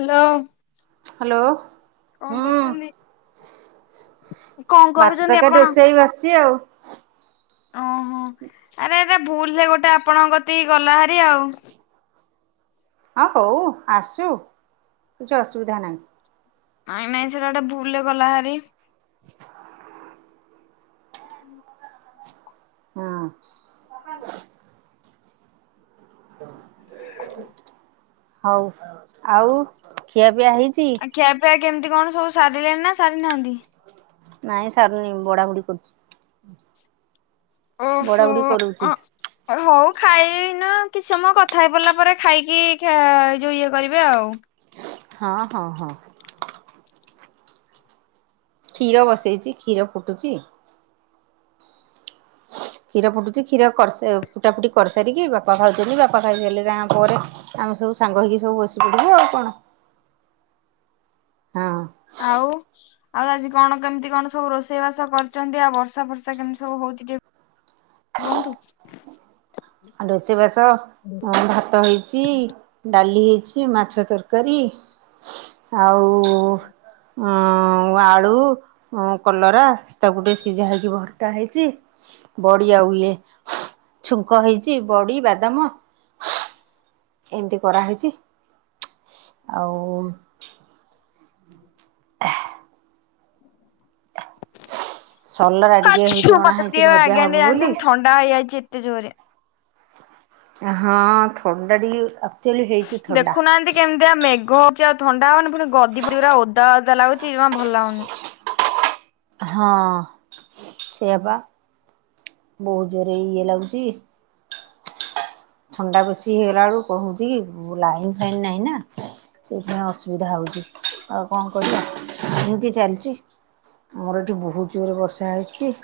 Hello. Hello. କଣ ହୁଁ, କରୁଛନ୍ତି କଣ ଭାତ କରୁଛନ୍ତି ତରକାରୀ ଆପଣ ରୋଷେଇ ବସିଛି ଆଉ ଓହୋ ଆରେ ଆରେ ଭୁଲ ରେ ଗୋଟେ ଆପଣଙ୍କ କତିକି ଗଲା ଭାରିି ଆଉ ହଁ ହଉ ଆସୁ କିଛି ଅସୁବିଧା ନାହିଁ ନାଇଁ ନାଇଁ ସେଟା ଗୋଟେ ଭୁଲ ରେ ଗଲା ହାରି [unintelligible] ହଁ। [unintelligible] [inaudible] ହଉ ଆଉ ଖିଆ ପିଆ ହେଇ ଆ ଖିଆ ପିଆ କେମିତି କଣ ସବୁ ସାରିଲେଣି ନା ସାରିନାହାନ୍ତି? ନାଇଁ ସାରୁନି ବଢାବଢି‌ କରୁଛି। ବଡା ଓହୋ ବୁଡି କରୁଛି ଅଁ। ହଉ [unintelligible] ଖାଇନ କିଛି ସମୟ କଥା ହେଇ ପରିଲା ପରେ ଖାଇକି ଯୋଉ ଇଏ କରିବେ ଆଉ। ହଁ ହଁ ହଁ। କ୍ଷୀର ବସେଇଚି କ୍ଷୀର ଫୁଟୁଛି। କ୍ଷୀର ଫୁଟୁଚି କ୍ଷୀର କରି ଫୁଟା ଫୁଟି କରିସାରିକି ବାପା ଖାଉଛନ୍ତି ବାପା ଖାଇସାରିଲେ ତାଙ୍କ ପରେ ଆମେ ସବୁ ସାଙ୍ଗ ହେଇକି ସବୁ ବସି ପଡିବେ ଆଉ କଣ ହଁ ଆଉ। ଆଉ ଆଜି କଣ କେମିତି କଣ ସବୁ ରୋଷେଇବାସ କରିଛନ୍ତି ଆଉ ବର୍ଷା ଫର୍ଷା କେମିତି ସବୁ ହଉଛି ଟିକେ କୁହନ୍ତୁ। ଆଉ ରୋଷେଇ ବାସ ଭାତ ହେଇଚି ଡାଲି ହେଇଚି ମାଛ ତରକାରୀ ଆଉ ଅଂ ଆଳୁ କଲରା ତାକୁ ଟିକେ ସିଝା ହେଇକି ଭର୍ତ୍ତା ହେଇଚି। ବଡ଼ି ଆଉ ଇଏ କହିଚି ବଡ଼ି ବାଦାମ ଏମିତି କରା ହେଇଚି ଆଉ। [unintelligible] ସଲରା ଟିକେ ମତେ ହୋଇଚି ଅଣା ଟିକେ ହେଉଚି ଭଜା ଆଜ୍ଞା ଟିକେ ହବ ବୋଲି। ଜାଣିଛନ୍ତି ଥଣ୍ଡା ହେଇ ଯାଉଚି ଏତେ ଜୋରେ। ହଁ ଥଣ୍ଡା ଟିକେ ଆ ଦେଖୁନାହାନ୍ତି କେମି ତିଆ ମେଘ ହୋଉଚି ଆଉ ଥଣ୍ଡା ହବନି ପୁଣି ଗଦି ଫଦି ଉରା ଓଦା ଓଦା ଲାଗୁଚି ଜମା ଭଲ ଲାଗୁନି। ହଁ ସେଇଆପା ବୋହୁତ ଜୋରେ ଇଏ ଲାଗୁଚି। ଥଣ୍ଡା ବେଶି ହେଇଗଲା ବେଳକୁ କଣ ହୋଉଚି କି ଲାଇନ୍ ଫାଇନ୍ ନାହିଁ ନା ସେଇଥିପାଇଁ ଅସୁବିଧା ହୋଉଚି ଆଉ କଣ କରିବା ଏମିତି ଚାଲିଚି ଆମର ଏଠି ବୋହୁତ ଜୋରେ ବର୍ଷା ହେଉଚି।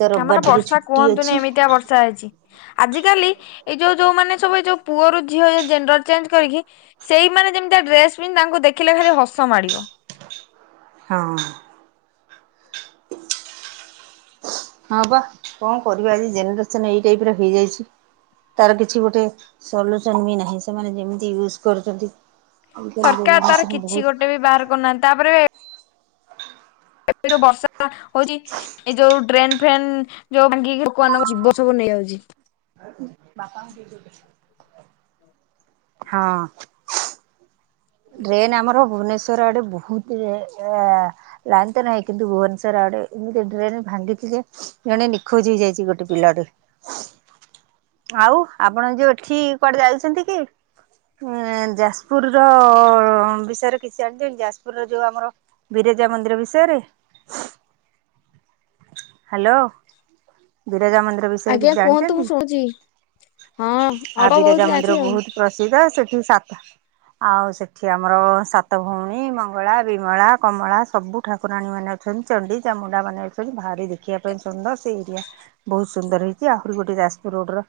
ତ ତା ରବିବାର ମାନେ ଟିକେ ବର୍ଷା ଛୁଟି କୁହନ୍ତୁନି ଅଛି। ଏମିତିଆ ବ ର୍ଷା ହେଇଚି ଆଜିକାଲି ଏଇ ଯୋଉ ଯୋଉ ମାନେ ସବୁ ଏ ଯୋଉ ପୁଅରୁ ଝିଅ ହେଇ ଯାଉ ଜେଣ୍ଡର ଚେଞ୍ଜ କରିକି ସେଇମାନେ ଯେମିତିଆ ଡ୍ରେସ ପିନ୍ଧି ତାଙ୍କୁ ଦେଖିଲେ ଖାଲି ହସ ମାଡିବ। ହଁ। ହଁ ପା କଣ କରିବା ଆଜି ଜେନେରେସନ ଏଇ ଟାଇପରେ ହେଇଯାଇଚି। ତାର କିଛି ଗୋଟେ ସଲ୍ୟୁସନ ବି ନାହିଁ ସେମାନେ ଯେମିତି ୟୁଜ କରୁଚନ୍ତି ସରକାର ତାର କିଛି ଗୋଟେ ବି ବାହାର କରୁନାହାନ୍ତି ତାପରେ ଏବେ ଯୋଉ ବର୍ଷା ହୋଉଚି ଏଇ ଯୋଉ ଡ୍ରେନ ଫେନ୍ ଯୋଉ ଭାଙ୍ଗିକି ଲୋକମାନଙ୍କ ଜୀବ ସବୁ ନେଇଯାଉଚି। [unintelligible] ହଁ। ଡ୍ରେନ୍ ଆମର ଭୁବନେଶ୍ଵର ଆଡେ ବୋହୁତ ଏ ଏ ଲାଇନ୍ ତ ନାହିଁ କିନ୍ତୁ ଭୁବନେଶ୍ୱର ଆଡେ ଏମିତି ଡ୍ରେନ୍ ଭାଙ୍ଗିଚି ଯେ ଜଣେ ନିଖୋଜ ହେଇଯାଇଚି ଗୋଟେ ପିଲାଟେ। ଆଉ ଆପଣ ଯୋଉ ଏଠି କୁଆଡେ ଯାଉଚନ୍ତି କି? ଏଁ ଯାଜପୁର ର ବିଷୟରେ କିଛି ଜାଣିଥିଲ ଯାଜପୁର ର ଯୋଉ ଆମର ବିରଜା ମନ୍ଦିର ବିଷୟରେ। ହାଲୋ ବିରଜା ମନ୍ଦିର ବିଷୟରେ ଆଜ୍ଞା କିଛି କୁହନ୍ତୁ ମୁଁ ଜାଣିଚନ୍ତି? ଶୁଣୁଛି ହଁ ଆ ଅଳ୍ପ ବହୁତ ବିରଜା ଜାଣିଛି ମନ୍ଦିର ଆଉ। ବୋହୁତ ପ୍ରସିଦ୍ଧ ସେଠି ସାତ ଆଉ ସେଠି ଆମର ସାତ ଭଉଣୀ ମଙ୍ଗଳା ବିମଳା କମଳା ସବୁ ଠାକୁରାଣୀ ମାନେ ଅଛନ୍ତି ଚଣ୍ଡି ଚାମୁଣ୍ଡା ମାନେ ଅଛନ୍ତି ଭାରି ଦେ ଖିବା ପାଇଁ ସୁନ୍ଦର ସେଇ ଏରିଆ ବୋହୁତ ସୁନ୍ଦର ହେଇଚି ଆହୁରି ଗୋଟେ ଯାଜପୁର ରୋଡର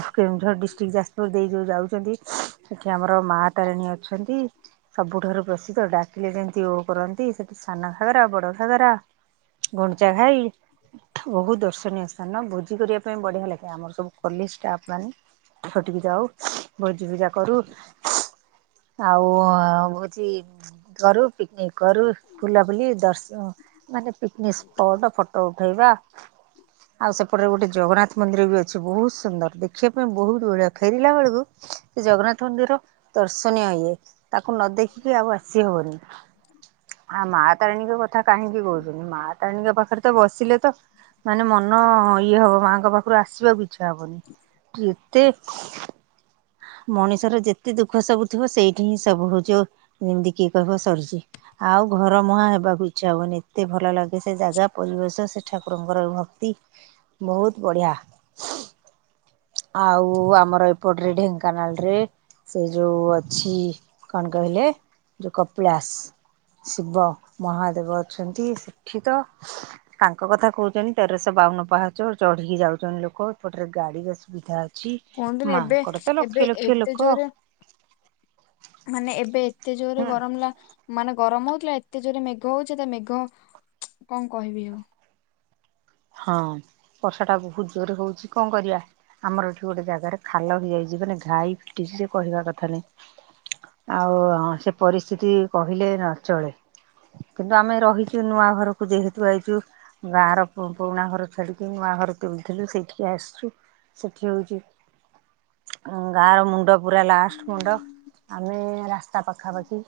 ଥୁ କେଉଁଝର ଡିଷ୍ଟିକ ଯାଜପୁର ଦେଇ ଯୋଉ ଯାଉଚନ୍ତି। ସେଠି ଆମର ମା ତାରିଣୀ ଅଛନ୍ତି। ସବୁଠାରୁ ପ୍ରସିଦ୍ଧ ଡାକିଲେ ଯେମତି ଓ କରନ୍ତି ସେଠି ସାନ ଘାଗରା ବଡ ଘାଗରା ଗୁଣ୍ଡିଚା ଘାଇ। ବୋହୁତ ଦର୍ଶନୀୟ ସ୍ଥାନ ଭୋଜି କରିବା ପାଇଁ ବଢିଆ ଲାଗେ ଆମର ସବୁ ର୍କଲି ଷ୍ଟାପ ମାନେ ସେଠିକି ଯାଉ ଭୋଜି ଭୁଜା କରୁ। ଆଉ ହୋଉଚି କରୁ। ପିକିନିକ କରୁ ବୁଲାବୁଲି ଦର୍ଶ ମାନେ ପିକିନିକ ସ୍ପଟ ଫ ଟ ଉଠେଇବା। ଆଉ ସେପଟରେ ଗୋଟେ ଜଗନ୍ନାଥ ମନ୍ଦିର ବି ଅଛି। ବୋହୁତ ସୁନ୍ଦର ଦେଖିବା ପାଇଁ ବୋହୁତ ବଢିଆ ଫେରିଲା ବେଳକୁ ସେ ଜଗନ୍ନାଥ ମନ୍ଦିର ଦର୍ଶନୀୟ ଇଏ। ତାକୁ ନ ଦେଖିକି ଆଉ ଆସିହବନି ଆ ମା ତାରିଣୀଙ୍କ କ ଥା କାହିଁକି କୋହୁଚନ୍ତି ମା ତାରିଣୀଙ୍କ ପାଖରେ ତ ବସିଲେ ତ ମାନେ ମନ ଇଏ ହବ ମାଙ୍କ ପାଖରୁ ଆସିବାକୁ ଇଚ୍ଛା ହବନି। ଏତେ ମଣିଷର ଯେତେ ଦୁଃଖ ସବୁ ଥିବ ସେଇଠି ହିଁ ସବୁ ହଉଛି ଏମତି କିଏ କହିବ ସରିଛି ଆଉ ଘର ମୁହାଁ ହେବାକୁ ଇଚ୍ଛା ହବନି ଏତେ ଭଲ ଲାଗେ ସେ ଜାଗା। ଯଶ ସେ ଠାକୁରଙ୍କର ଭକ୍ତି ବହୁତ ବଢିଆ। ଆଉ ଆମର ଏପଟରେ ଢେଙ୍କାନାଳ ରେ ସେ ଯୋଉ ଅଛି କଣ କହିଲେ ଯୋଉ କପିଳାସ। ଶିବ ମହାଦେବ ଅଛନ୍ତି ସେଠିତ ତାଙ୍କ କଥା କହୁଛନ୍ତି ତେରଶହ ବାଉନ ପାହାଚ ଚଢିକି ଯାଉଛନ୍ତି ଲୋକ ଏପଟରେ ଗାଡି ଆସୁ ସୁବିଧା ଅଛି କୁହନ୍ତୁନି ଏବେ ମାଙ୍କର ତ ଏବେ ଲକ୍ଷ ଲକ୍ଷ ଏତେ ଲୋକ ଜୋରେ ମାନେ ଏବେ ଏତେ ଜୋରରେ ହୁଁ ଗରମ ହେଲା ମାନେ ଗରମ ହଉଥିଲା ଏତେ ଜୋର୍ ରେ ମେଘ ହଉଛି ତା ମେଘ କଣ କହିବି ଆଉ। ହଁ ବର୍ଷା ଟା ବହୁତ ଜୋରେ ହଉଛି କଣ କରିବା। ଆମର ଏଠି ଗୋଟେ ଜାଗାରେ ଖାଲ ହେଇଯାଇଛି ମାନେ ଘାଇ ଫିଟିଛି ସେ କହିବା କଥା ନାଇଁ। ଆଉ ସେ ପରିସ୍ଥିତି କହିଲେ ନ ଚଳେ। କିନ୍ତୁ ଆମେ ରହିଛୁ ନୂଆ ଘରକୁ ଯେହେତୁ ଆଇଛୁ ଗାଁ ର ପୁରୁଣା ଘର ଛାଡ଼ିକି ନୂଆ ଘର କିଣିଥିଲୁ ସେଇଠିକି ଆସିଛୁ ସେଇଠି ହଉଛି ଗାଁ ର ମୁଣ୍ଡ ପୁରା ଲାଷ୍ଟ ମୁଣ୍ଡ ଆମେ ରାସ୍ତା ପାଖାପାଖି।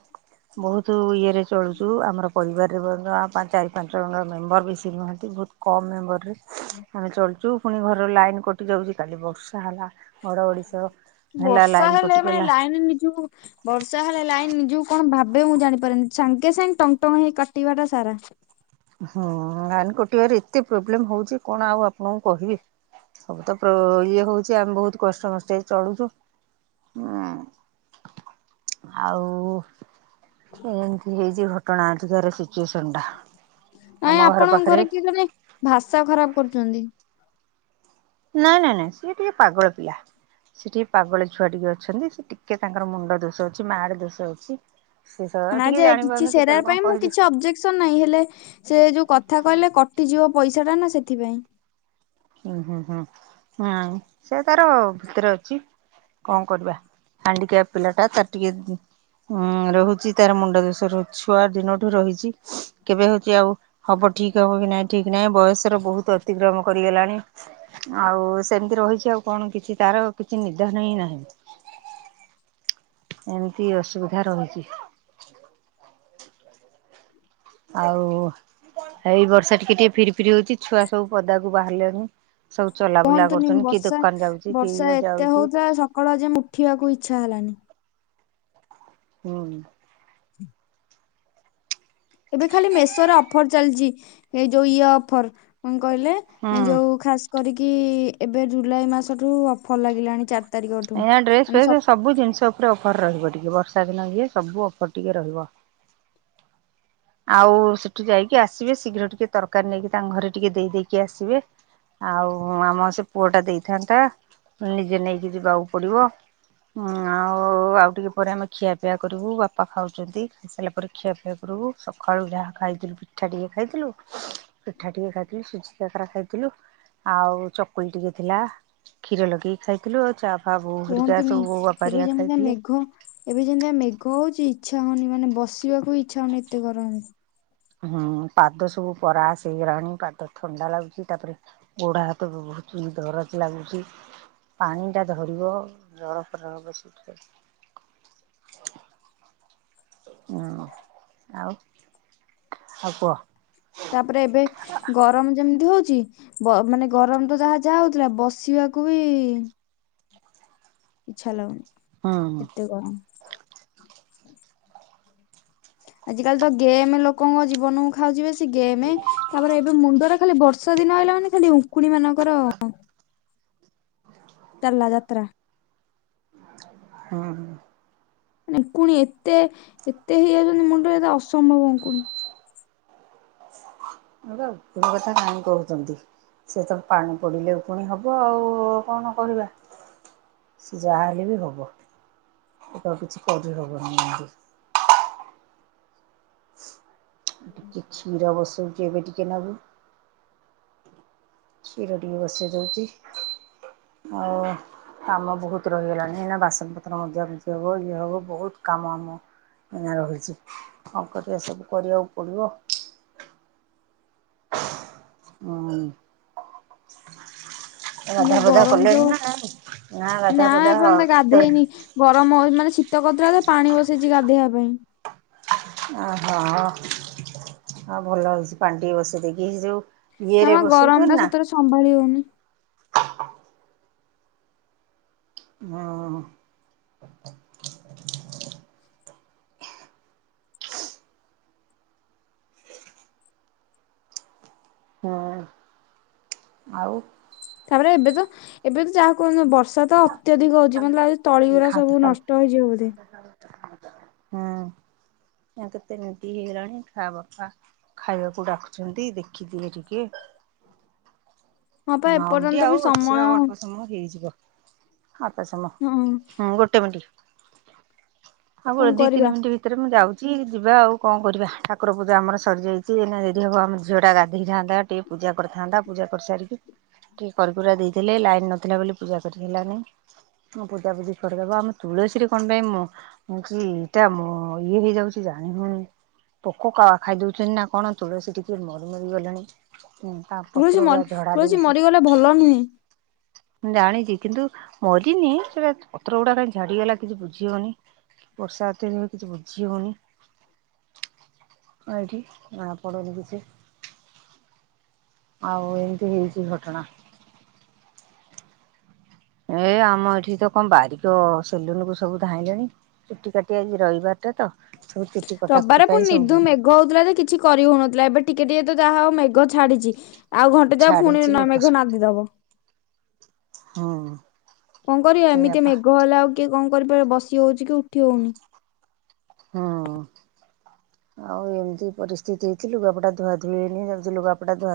ବହୁତ ଇଏରେ ଚଳୁଛୁ ଆମର ପରିବାରରେ ମଧ୍ୟ ଚାରି ପାଞ୍ଚ ଜଣଙ୍କର ମେମ୍ବର ବେଶୀ ନୁହନ୍ତି ବହୁତ କମ ମେମ୍ବରରେ ଆମେ ଚଳଛୁ ପୁଣି ଘର ଲାଇନ କଟୁ କଟି ଯାଉଛି କାଲି ବର୍ଷା ହେଲା ଘଡ଼ଘଡ଼ି ସହ ହେଲା ବର୍ଷା ଲାଇନ୍ ହେଲେ କଟିିଗଲା। ମାନେ ନିଜକୁ ବର୍ଷା ହେଲେ ଲାଇନ ନିଜକୁ କଣ ଭାବେ ମୁଁ ଜାଣିପାରନି ସାଙ୍ଗେ ସାଙ୍ଗେ ଟଙ୍ଗ ଟଙ୍ଗ ହେଇ କାଟିବା ଟା ସାରା। ହୁଁ ଲାଇନ୍ କଟିବାରେ ଏତେ ପ୍ରୋବ୍ଲେମ ହଉଛି କଣ ଆଉ ଆପଣଙ୍କୁ କହିବି। ସବୁ ତ ଇଏ ହଉଛି ଆମେ ବହୁତ କଷ୍ଟେମଷ୍ଟେ ଚଳୁଛୁ। ହୁଁ। ଆଉ ଏମିତି ହେଇଛି ଘଟଣା ଏଠିକାର ସିଚୁଏସନ ଟା। ନାଇଁ ଆପଣଙ୍କ ଘରେ କିଏ ଜଣେ ଭାଷା ଖରାପ କରୁଛନ୍ତି। ନାଇଁ ନାଇଁ ନାଇଁ ସିଏ ଟିକେ ପାଗଳ ପିଲା। ସେଟିକେ ପାଗଳୀ ଛୁଆ ଟିକେ ଅଛନ୍ତି ସେ ଟିକେ ତାଙ୍କର ମୁଣ୍ଡ ଦୋଷ ଅଛି ମାଡ ଦୋଷ ଅଛି। ସେ ସ ନା ଟିକେ ଯେ କିଛି ଜାଣିପାରୁନି କେତେବେଳେ ସେରାର କଣ ପାଇଁ ମୁଁ କହିଦେ କିଛି ଅବଜେକ୍ଟ ଟେନ୍ସନ ନାଇଁ ହେଲେ ସେ ଯୋଉ କଥା କହିଲେ କଟିଯିବ ପଇସା ଟା ନା ସେଥିପାଇଁ। ହୁଁ ହୁଁ ହୁଁ ହୁଁ ସେ ତାର ଭିତରେ ଅଛି କଣ କରିବା। ହାଣ୍ଡିକ୍ୟାପ୍ ପିଲଟା ତାର ଟିକେ ଉଁ ରହୁଛି ତାର ମୁଣ୍ଡ ଦୋଷ ରହୁଛି ଛୁଆ ଦିନଠୁ ରହିଛି କେବେ ହଉଛି ଆଉ ହବ ଠିକ୍ ହବ କି ନାଇଁ ଠିକ ନାଇଁ ବୟସର ବହୁତ ଅତିକ୍ରମ କର ଗଲାଣି ଆଉ ସେମିତି ରହିଛି ଆଉ କଣ କିଛି ତାର କିଛି ନିଧାନ ହିଁ ନାହିଁ। ଏମିତି ଅସୁବିଧା ରହିଛି। ଆଉ ଏଇ ବର୍ଷା ଟିକେ ଟିକେ ଫିରି ଫିରି ହଉଛି ଛୁଆ ସବୁ ପଦାକୁ ବାହାରିଲେଣି। ସବୁ ଚଲାବୁଲା କୁହନ୍ତୁନି କରୁଛନ୍ତି କିଏ ବର୍ଷା ଦୋକାନ ଯାଉଛି କିଏ ବର୍ଷା ଇଏ ଏତେ ଯାଉଛି ହଉଥିଲା ସକାଳୁ ଆ ଯେ ଉଠିବାକୁ ଇଚ୍ଛା ହେଲାନି। ହୁଁ। ଏବେ ଖାଲି ମେସୋ ରେ ଅଫର ଚାଲିଛି ଏ ଯୋଉ ଇଏ ଅଫର କଣ କହିଲେ? ହୁଁ। ଯୋଉ ଖାସ କରିକି ଏବେ ଜୁଲାଇ ମାସଠୁ ଅଫର ଲାଗିଲାଣି ଚାରି ତାରିଖଠୁ। ଆଜ୍ଞା ଡ୍ରେସ ମାନେ ସ ଫେସ ସବୁ ଜିନିଷ ଉପରେ ଅଫର ରହିବ ଟିକେ ବର୍ଷା ଦିନ ଇଏ ସବୁ ଅଫର ଟିକେ ରହିବ। ଆଉ ସେଠୁ ଯାଇକି ଆସିବେ ଶୀଘ୍ର ଟିକେ ତରକାରୀ ନେଇକି ତାଙ୍କ ଘରେ ଟିକେ ଦେଇ ଦେଇେଇକି ଆସିବେ। ଆଉ ଆମ ସେ ପୁଅ ଟା ଦେଇଥାନ୍ତା ନିଜେ ନେଇକି ଯିବାକୁ ପଡିବ। ଉଁ ଆଉ ଆଉ ଟିକେ ପରେ ଆମେ ଖିଆ ପିଆ କରିବୁ ବାପା ଖାଉଛନ୍ତି। ଖାଇ ସରିଲା ପରେ ଖିଆ ପିଆ କରିବୁ। ସକାଳୁ ଯାହା ଖାଇଥିଲୁ ପିଠା ଟିକେ ଖାଇଥିଲୁ ପିଠା ଟିକେ ଖାଇଥିଲୁ ସୁଜି କାକରା ଖାଇଥିଲୁ। ଆଉ ଚକୁଳି ଟିକେ ଥିଲା କ୍ଷୀର ଲଗେଇକି ଖାଇଥିଲୁ ଆଉ ଚା ଫା ବୋଉ ହେରିକା କୁହନ୍ତୁନି ସବୁ ବୋଉ ବାପା ଏବେ ହେରିକା ଯେମିତିଆ ଖାଇଥିଲେ ମେଘ ଏବେ ଯେମିତିଆ ମେଘ ହଉଛି ଇଚ୍ଛା ହଉନି ମାନେ ବସିବାକୁ ଇଚ୍ଛା ହଉନି ଏତେ ଗରମ। ହୁଁ ପାଦ ସବୁ ପରାସ ହେଇଗଲାଣି ପାଦ ଥଣ୍ଡା ଲାଗୁଛି ତାପରେ ଗୋଡ ହାତ ବି ବହୁଛି ଦରଜ୍ ଲାଗୁଛି। ପାଣି ଟା ଧରିବ ଜର ଫର ହବ ସେଇଥିରେ। ହଁ ଆଉ ଆଉ କୁହ? ତାପରେ ଏବେ ଗରମ ଯେମିତି ହଉଛି ବ ମାନେ ଗରମ ତ ଯାହା ଯାହା ହଉଥିଲା ବସିବାକୁ ବି ଇଚ୍ଛା ଲାଗୁନି। ହୁଁ ଏତେ ଗରମ ଆଜିକାଲି ତ ଗେମ୍ ଲୋକଙ୍କ ଜୀବନକୁ ଖାଉଛିି ବେସି ଗେମ ତାପରେ ଏବେ ମୁଣ୍ଡ ରେ ଖାଲି ବର୍ଷା ଦିନ ଆଇଲା ମାନେ ଖାଲି ଉଙ୍କୁଣି ମାନଙ୍କର ଚାଲ୍ଲା ଯାତ୍ରା। ହଁ। ଉଙ୍କୁଣି ଏତେ ଏତେ ହେଇଯାଉଛନ୍ତି ମୁଣ୍ଡରେ ଏ ଅସମ୍ଭବ ଉଙ୍କୁଣି। ଉକୁଣୀ କଥା କାଇଁ କହୁଛନ୍ତି। ସେ ତ ପାଣି ପଡ଼ିଲେ ପୁଣି ହବ ଆଉ କଣ କରିବା। ସେ ଯାହାହଲେ ବି ହେବ। ଏବେ ଆଉ କିଛି କରିହେବନି [unintelligible] ଟିକେ କ୍ଷୀର ବସୋଉଛି ଏବେ ଟିକେ ନାକୁ। କ୍ଷୀର ଟିକେ ବସେଇ ଦଉଛି ଆଉ କାମ ବହୁତ ରହିଗଲାଣି। ଏନା ବାସନ ପତ୍ର ମଯାମୁଜି ହବ ଇଏ ହବ ବହୁତ କାମ ଆମ ଏନା ରହିଛି କଣ କରିବା ସବୁ କରିବାକୁ ପଡିବ। ହୁଁ। ଗାଧୁଆ ମାନେ ପାଧୁଆ ଗରମ କଲେଣି ଯୋଉ ନା ନାଇଁ ନା ଗାଧୁଆ ପାଧୁଆ ଏପର୍ଯ୍ୟନ୍ତ ଗାଧେଇନି [unintelligible] ଗରମ ହୋଉ ମାନେ ଶୀତ କରୁଥିଲାତ ପାଣି ବସେଇଛି ଗାଧୋଇବା ପାଇଁ। ଓହୋ ହ ହଁ ଭଲ ହେଇଛି ପାଣି ଟିକେ ବସେଇ ଦେଇକି ଏଯୋଉ ନାମ ଗରମ ଟା ସତରେ ସମ୍ଭାଳି ହଉନି। ହଁ। ହଁ। ଆଉ ତାପରେ ଏବେ ତ ଏବେ ତ ଯାହା କୁହନ୍ତୁ ବର୍ଷା ତ ଅତ୍ୟଧିକ ହଉଛି ମତେ ଲାଗୁଚ ତଳିଗୁରା ଖାତ ସବୁ ଖାଉ ନଷ୍ଟ ହେଇଯିବ ବୋଧେ। [inaudible] ହଁ। ଆ କେତେ ମିନଟ୍ ହେଇଗଲାଣି ରଖାହବ? ଖାଇବାକୁ ଡାକୁଛନ୍ତି ଦେଖିଦିଏ ଟିକେ ହଁ ପା ନଅ ମିନିଟ୍ ଏପର୍ଯ୍ୟନ୍ତ ବି ଆଉ ସମୟ ଅଛି ଆଉ ଅଳ୍ପ ସମୟ ହେଇଯିବ। ଆଉ ଅଳ୍ପ ସମୟ ହଁ ହୁଁ ଗୋଟେ ମିଣ୍ଟ। ହଉ କଣ ଦି କରିବା ତିନିିମିଣ୍ଟ ଭିତରେ ମୁଁ ଯାଉ ଚି ଯିବା ଆଉ କଣ କରିବା ଠାକୁର ପୂଜା ଆମର ସରିଯାଇଛି ଏନା ଯଦି ହେବ ଆମର ଝିଅଟା ଗାଧୋଇଯାନ୍ତା ଟିକେ ପୂଜା କରିଥାନ୍ତା ପୂଜା କରିସାରିକି ଟିକେ କରିକୁରା ଦେଇଥିଲେ ଲାଇନ ନଥିଲା ବୋଲି ପୂଜା କରିହେଲାନି। ହଁ ପୂଜାପୂଜି କରିଦେବ ଆମ ତୁଳସୀରେ କଣ ପାଇଁ ମ ହୋଉଛି ଏଇଟା ମ ଇଏ ହେଇଯାଉଛି ଚି ଜନିହୋଉନି। ପୋକ କା ଖାଇ ଦଉଛନ୍ତି ନା କଣ ତୁଳସୀ ଟିକେ ମରି ମରି ଗଲେଣି। ତା ପତ୍ର ତୁଳସୀ ମ ଗୁଡା ଝଡା ତୁଳସୀ ଦେଇଛି। ମରିଗଲେ ଭଲ ନୁହେଁ। ମୁ ଜାଣିଛି କିନ୍ତୁ ମରିନି ସେଟା ପତ୍ର ଗୁଡା କାହିଁ ଝଡ଼ିଗଲା କିଛି ବୁଝି ହଉନି। ବର୍ଷା ଏତେ ଜୋରେ କିଛି ବୁଝି ହଉନି। ଏଇଠି ନା ପଡୁନି କିଛି ଆଉ ଏମିତି ହେଇଛି ଘଟଣା। ଏ ଆମ ଏଠି ତ କଣ ବାରିକ ସେଲୁନ କୁ ସବୁ ଧାଇଁଲେଣି। ଚୁଟି କାଟି ଆଜି ରଇବାର ଟା ତ ସବୁ ଚୁଟି କଟା ରବିବାରେ କଟି ପୁଣି ପାଇଁ ନିର୍ଧୁମ ସବୁ ମେଘ ହୋଉଥିଲା ଯେ କିଛି କରି ହୋଉ ନଥିଲା ଏବେ ଟିକେ ଟିକେ ତ ଯାହା ହୋଉ ମେଘ ଛାଡିଚି। ଆଉ ଘଣ୍ଟେ ଯାଉ ଫୁଣି ଛାଡିଛି ନ ଲୋକ ମେଘ ସବୁ ନାଦିଦବ। ହୁଁ। କଣ କରିବା ଏମିତି ସେଇଆପା ମେଘ ହେଲା ଆଉ କିଏ କଣ କରିପାରିବ ବସି ହୋଉଚି କି ଉଠି ହୋଉନି। ହଁ। ଆଉ ଏମିତି ପରିସ୍ଥିତି ହେଇଚି ଲୁଗାପଟା ଧୁଆଧୁଇ ହେଇନି ଯାଉଚି ଲୁଗାପଟା ଧୁଆ